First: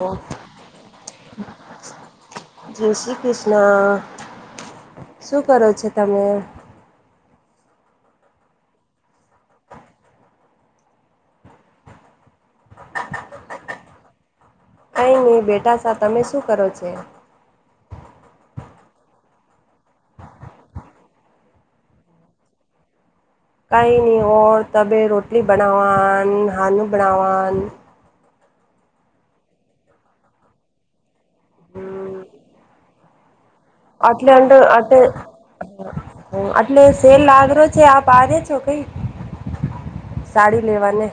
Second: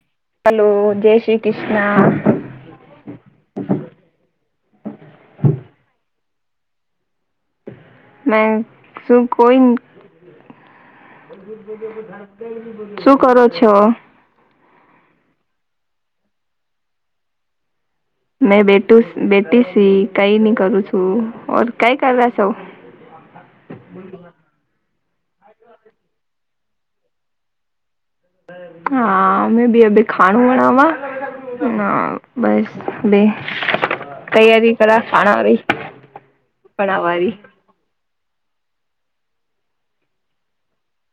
હ, હલો જય શ્રી કૃષ્ણ જય શ્રી કૃષ્ણ. શું કરો છો તમે? મેં, શું કોઈ શું કરો છો? ની બેટા સા તમે શું કરો છે? મેં બેટું સ બેટી સી. કઈ ની કરું છું. ઓર કઈ કરતા છો? હ કંઈ ની હો, તબે રોટલી બનાવાન, હાનુ બનાવાન હા, મે બી અબી ખાણું બણાવા. ના, બસ બે આટલે અંટર તૈયારી કરા આટલે, ખાણારી આટલે શેલ બનાવાની લાગરો છે આ આ રિયા છો કંઈ? સાડી લેવાને.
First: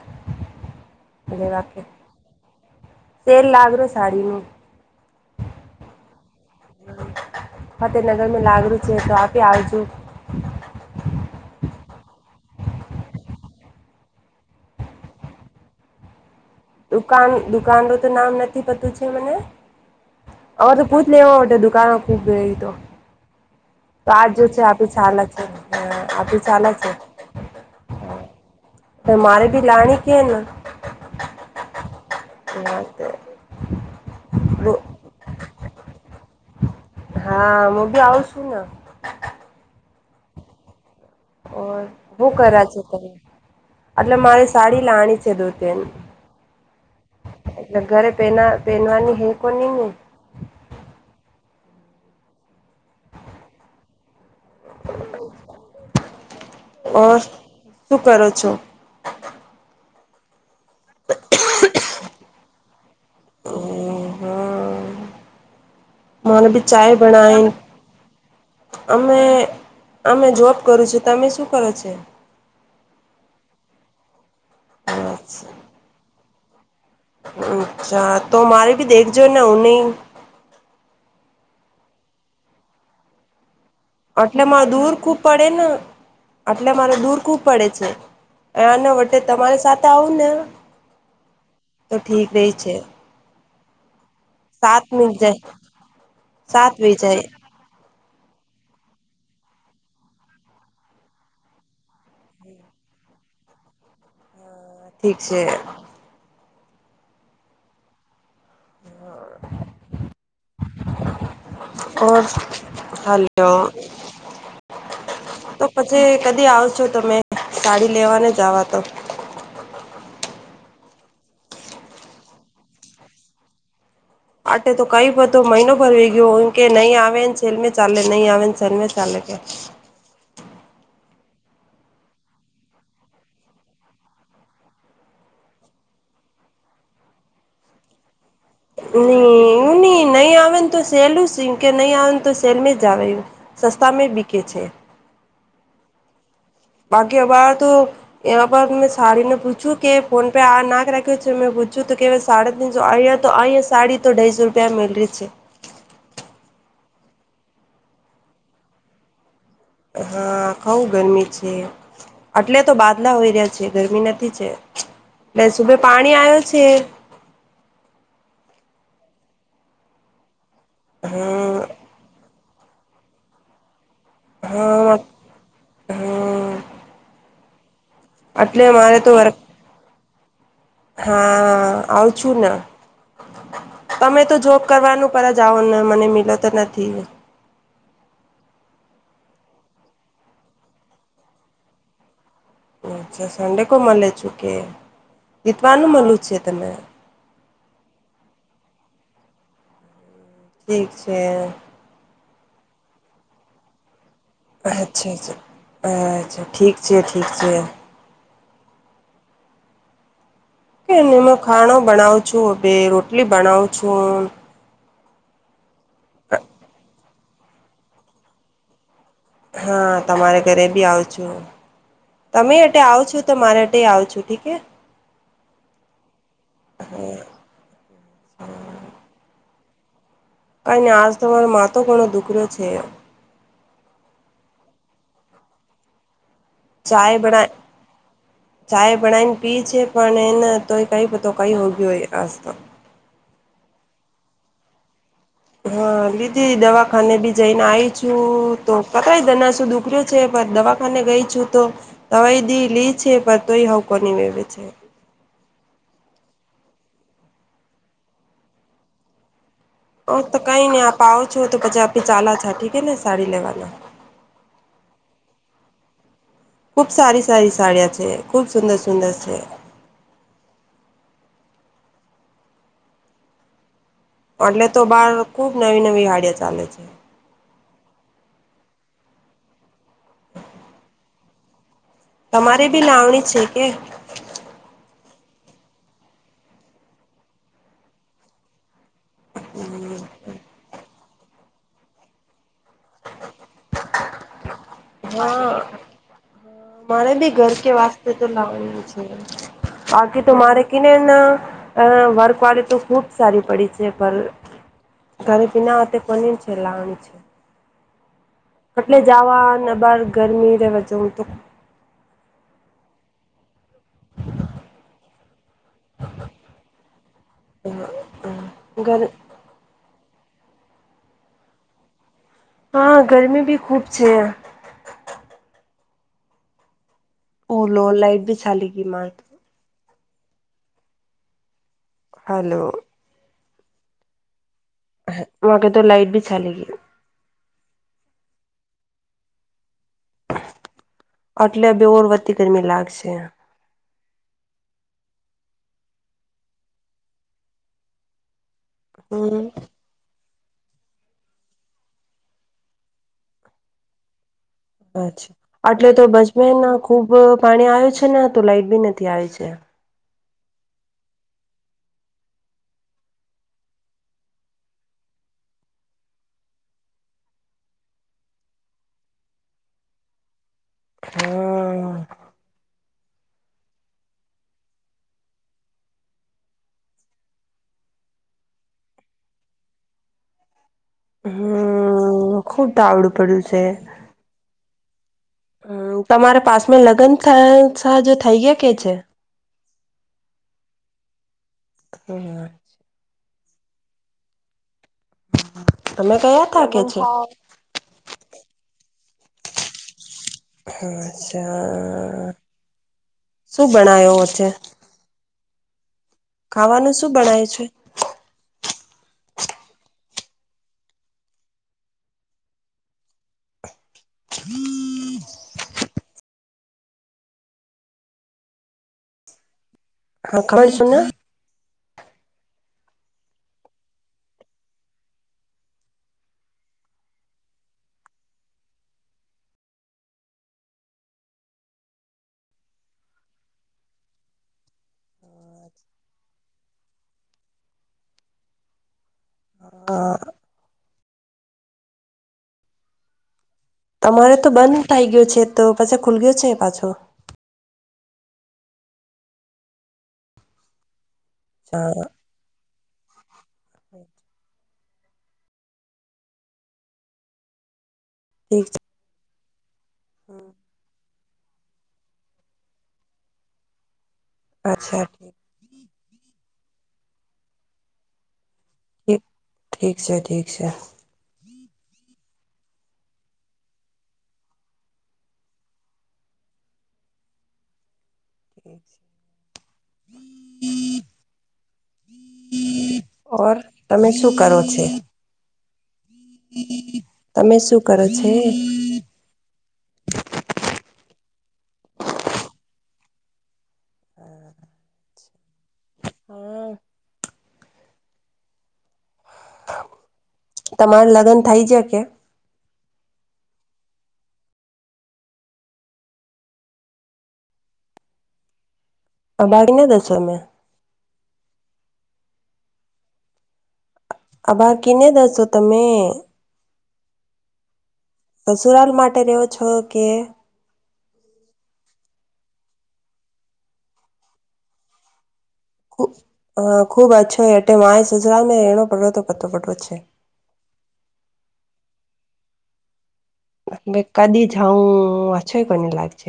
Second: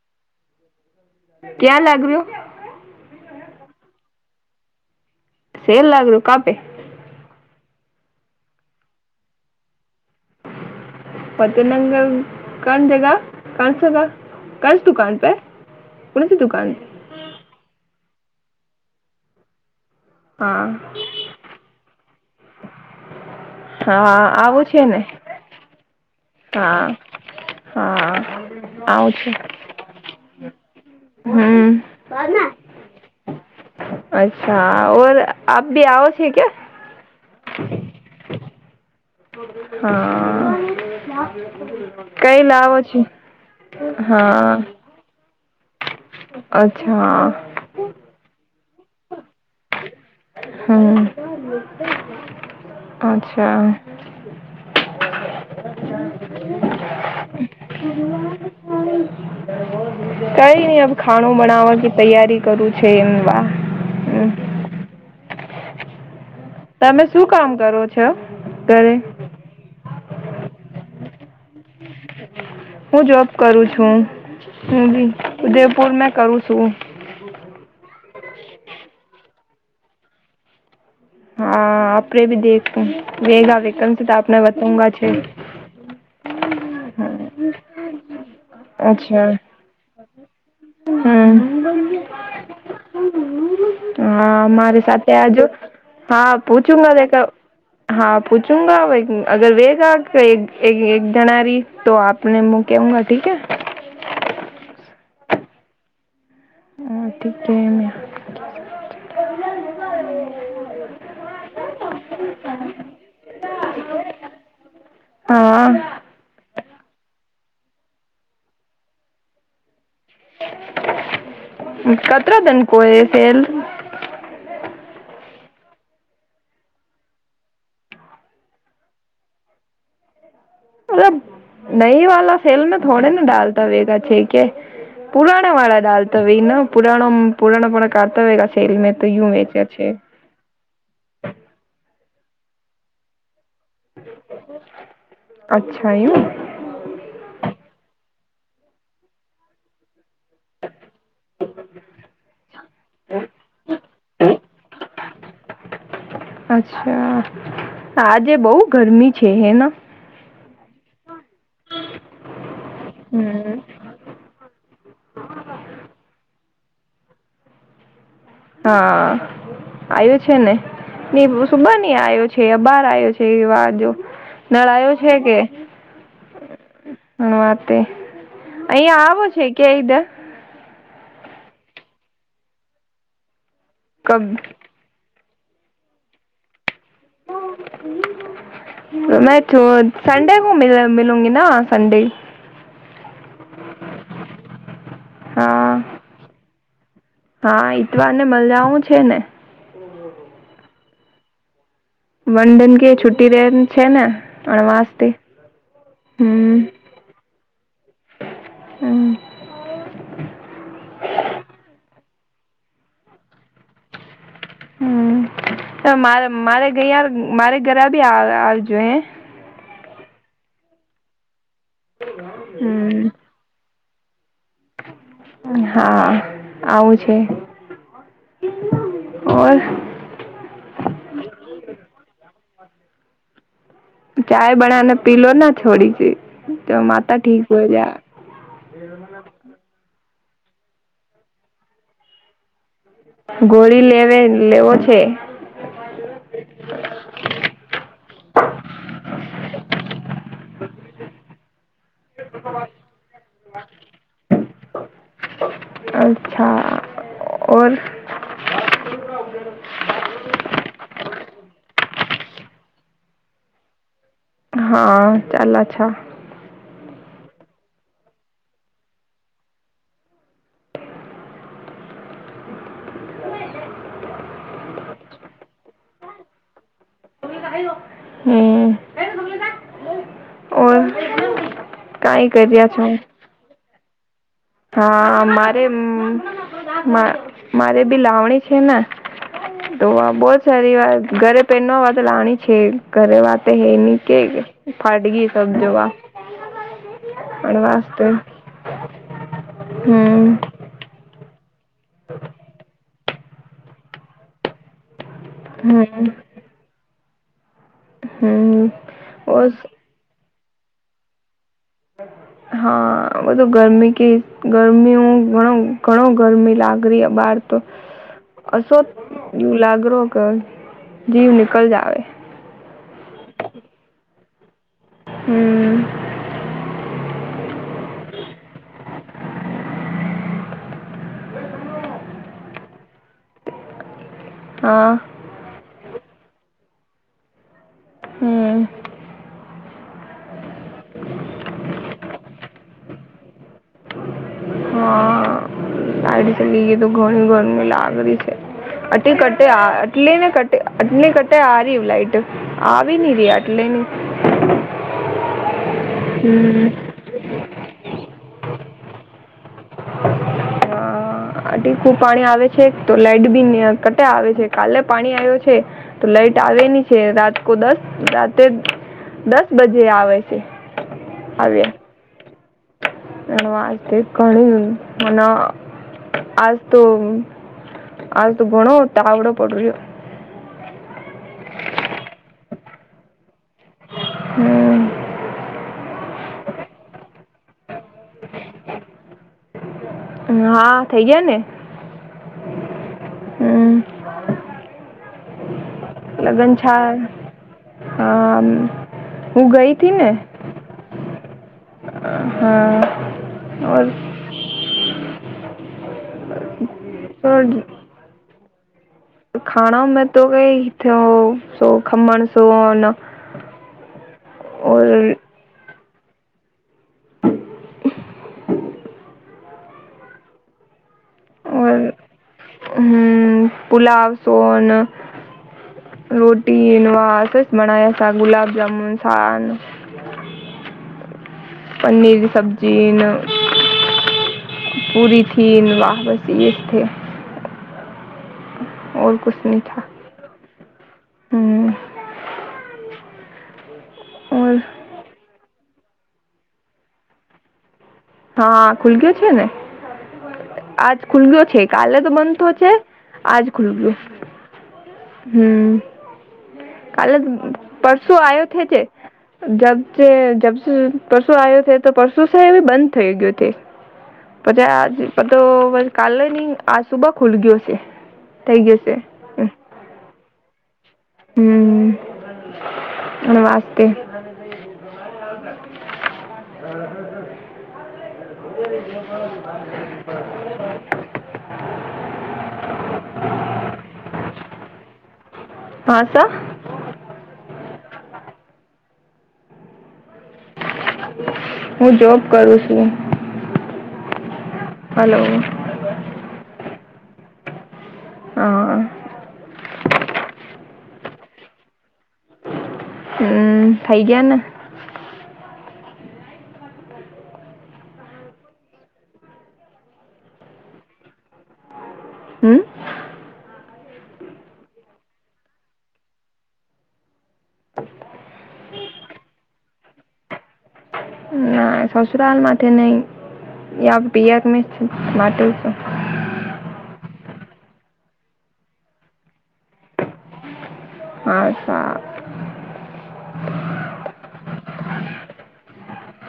લેવા કે ક્યાં લાગ રહ્યો? સેલ લાગરો સાડીનો. સેલ લાગરો કાંપે? ફતેહનગરમાં લાગરું છે, તો આપે આવજો. ફતેનંગર, કોણ જગા, કોણ [unintelligible] કસ દુકાન પે? [unintelligible] છે દુકાન. દુકાન, દુકાન રો તો નામ નથી પતું છે મને. હા હવે તો કૂછ લેવા માટે દુકાનમાં ખૂબ [unintelligible] તો તો હા આજો છે આવું આપી ને હાલ છે હ આપી ચાલે છે, હા હા આવું રે છે મારે બી લાણી. કિહે ના. હમ અચ્છા, ઔર આપ ભી આઓ છે ક્યા? હા, મુું બી આવું છું ન! હા. ઓર હું કઈ કરા લાવો છે છી? તમે એટલે મારે હા સાડી લાણી છે દો તન અચ્છા. બેનવાની હે કો ની ને. હં, અચ્છા. [inaudible] ઓર, શું કરો છો? કઈ ની, અબ ખાણું બનાવવાકી તૈયારી કરું છેએબ હ [unintelligible] હા મને ભી ચા શું કામ કરો છો ઘરે બનાાય. અમે જોબ કરું છે તો તમે શું કરો છે? હું જોબ કરું છું હું ઉદયપુર મે કરું છું. અચ્છા તો મારે ભી દેખજો ને [inaudible] હા આપણેે ભી દેખું વેગા વે [inaudible] એટલે મારે દૂર ખુબ પડે ને એટલે મારે દૂર ખુબ પડે છે આના અચ્છા [unintelligible] તમારી સાથે આવું ને? હમ તો ઠીક રહે છે. હા મારી સાત સાથે મિનિટ આજો જાય હા સાત પૂછું વી મા જાય [unintelligible] હા પૂછુંંગા અગર [unintelligible] વેગ [inaudible] જણારી તો આપનેું કું [inaudible] ઠીકે. ઠીક છે. હ તિકે મે [unintelligible] [inaudible] ઓર [unintelligible] હાલો [inaudible] તો પછી કદી આવશો તમે? સાડી લેવાને જવા તો કતરા દન [inaudible] કોઈ ફલ [unintelligible] આટ તો કઈ બધ મહિનો ભરવી ગયો કે નહી આવે ને છેલમે ચાલે નહી આવે ને છેલમે ચાલે [inaudible] મબ [inaudible] નહી વાા ફેલ [inaudible] મે થોડે નાને ડાલ દ [inaudible] વવેગા છેકે [inaudible] પુરાણ વાળા દાલ તોવે ના પુરાણો પુરાણો પણ [unintelligible] ન એું નહ નહી આવે ને તો સહેલું છે કે નહી આવે ને તો સલમે જવું સસ્તામાં બિકે છે. અચ્છા એમ. બાકી અર તો એવા પર મેં સાારીને પૂછ્યું કે ફોન પે આ નાખ રાખ્યો છે મેં પૂછ્યું કે સાડા તનસો અહીિયાયા તો અહીિયાં સાડી થઈસો [inaudible] રૂપિયા મેળ [inaudible] છેે. અચ્છા આજે બહુ ગરમી છે. હેના હા બહુ ગરમી છે. એટલે તો બાદલા હોય રહ્યા હમ. છે ગરમી નથી છે એટલે સુબહે પાણી આવ્યો છે. છે. હા આવ્યો છે ને નહીં હા સુબહ નહીં આવ્યો છે. છે બાર આવયો છે વાહો [inaudible] નળાયો હા છે કે હા હ વાત [unintelligible] એટલે મારે અહિયાં તો આવો વર્ક છે કધા [unintelligible] હા આવું છું ને કબ તમે તો જોબ કરવાનું પર જાઓને મને [inaudible] તો નથી નથી મેં તો સન્ડે કો મલુંંગી ના સન્ડે અચ્છા સન્ડે મળે છુ કે હા જીતવાનું મળલ છે તમે હા ઈતવાર ને મલ જાઉં છે ને ઠીક છે. વંંદન કે છુટી રહે છે ને અચ્છા અણવાસથી અચ્છા અચ્છા હમ ઠી છે ઠી છે. હમ. કેને હું ખાણો બનાવ છું હું રોટલી બનાવું છું. હમ મારે મારે મારે ઘર બી આવજો. હા તમારે ઘરે બી આવ છો તમે એ આવ છો હમ તો મારે તે આવ છો ઠીક. હા આવું છે. કઈ ને આજ તમારો મા તો ઘણો દુખરોયો છે. ચાય બના ને પીલો ના છોડી છેઈ. ચાય બના ચાય બનાને પી છેે. ણેને તો કઈ પતો કઈ હોગય હોય આજ તો. ગોળી લે લેવો છે. હા દીદી દવાખાને બી જઈને આવીઈ છું તો કતય દનાસો દુખ્યો. છે પણ દવાખાને ગઈ છું તો. તવયદી લી છે પર તોય હકોની વવે છે. અચ્છા ઓર. હ તો કઈ નહી આપ આવો છો તો પછી આપે ચાલા છા ઠીકે ને સાડી લેવાના. હા ચાલ અછા. ખુબ સારી સારી સાડિયા છે ખૂબ સુંદર સુંદર છે. એટલે તો બહાર ખુબ નવી નવી ગાડિયા ચાલે છે. હમ્મ, ઓર. કાંઈ તમારે કર્યા ભી છો લાવણી છે કે? હા મારે મારે બી લાવણી છે ને. તો વા બહ જ સારી વાત ઘરે પહેનનો વા તો લાણી. છે ઘરે વાત હે નની કે ફાટગી સબ હા જોવા. મારે બી ઘર કે વાસ્તે તો લવાનું છે બાકી હમ તો મારે કને અ વર્કવાળી તો ખુબ સારી પડી છે પર. ઘરી બીનાતે હમ કોની છે લાવણી છે. એટલે હમ ઓર જવાને બાર ગરમી રહેવા હું તો. હા બધું ગરમી ક ગરમી ઘણ ઘણો ગરમી લાગ ર. બાર તો અ ગર લાગરો. જીવ નિકલ જાવ. હા ગરમી ભી ખૂબ છે. હમ. ઓલો લઇટ બી ચાલી ગી મા. હલો. હા વ કે તો લાઇટ ભી ચાલે ગ. હમ. આટલે બે ઓર વધતી ગરમી લાગશે. હા લાડી ચ લઈએ તો ઘણી ગરમી લાગડી છે. આટલી હમ કટે આ આટલી ને ક આટલી કટ આ ર લાઈટ, આવી ની ર આટલે નની. અચ્છા આટલે તો બચમેન ખુબ પાણી આવ્યું છે ને. લાઈટ બી નથી આવી છે. ખ પાણી આવે છે તો લાઈટ બી કટા આવે છે કાલે પાણી આવ્યો છે, તો લાઈટ ની છે રાતકો દસ રાતે દસ બજે આવે છે. અવેે. હા હજ કણી મ આજ તો આ તો ગણો તાવાવડા પોડયો. હમ ખુબ તાવડું પડ્યું છે. હ તમારે પાસ મે લગ્ન થાય. ઉત્સાહ જો થઈ ગયા કે છે? હા થઇ જયા ને. હમ હમ. હા [inaudible] લગ્ન છ, હ હું ગઈ હતી ને. અચ્છા હા શું બણો છે? ખાવાનું શું ભણાય છે? ખાના મે તો કેઈ સો ખમણ સોન હ ઓર હા ખબર સુું હમ્મ, પુલાબ સોન રોટીવા અસ બનાયા છ ગુલાબજામુન, છાન હ પનીર સબજી ને પૂરીથી વાહ બસ એ જ થ. ઓર કુછ નઈ. હા. હમ્મ. તમારે તો બંધ થઇ ગયો છે તો પછી ખુલ ગયો છે પાછો. હા ખુલ ગયો છે ને આજ ખુલ ગયો છે કાલે હા તો બંધ તો છે. આજ ખુલ ગું હમ્મ કલે જ પર પરસો આયો થે ઠીક તે જબ છે જબ પરસુ આયો તો પરસુ સે બંધ થય ગયો તે. પછી આજ અચ્છા તો ઠીક બધ કાલે ની આજ સુુબા ખુલ ગયો છે. થઈ ગયો છે ઠીક છે ઠીક છે. હમ્મ, ન વસ્તે. [inaudible] [inaudible] ઓર તમે શું કરો છે? હા સર તમે શું કરો છે? હું જોબ કરું છું. હાલો. હા હા. તમારે લગ્ન થઇ ગયા કે? હમ્મ, થઈ ગયા ને. અ બાકીના દસોમે. હમ્મ. આ બાકીને દસો તમે? સસુરાલ માટે રવો છો કે? સસરાલ માટેથે નહી પિયર ન માટે. હા ખુબ અચછો એટે માય સજરા ને એનો પડવો તો પતો પડવો છે. હચ્ચાં. બે કદી જવ છો કોને લાગજ.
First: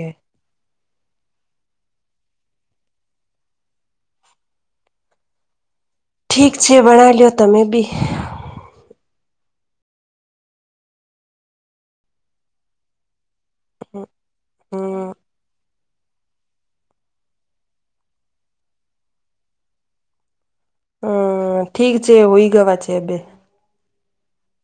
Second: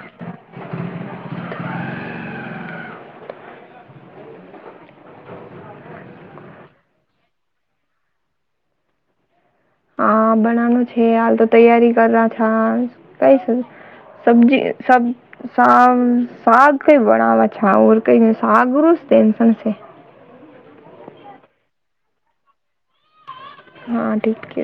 ઠીક છે ભણ લોયો તમે બી. હા બનાવાનું છે હાલ તો તૈયારી કરા છા કઈ. સબજી સબ હમ શ શગ કઈ બણવા છેર કઈ સાગું ટેન્શન છે. હમ્મ ઠીક છે હોય ગવા છે બે. હા ઠીક છે.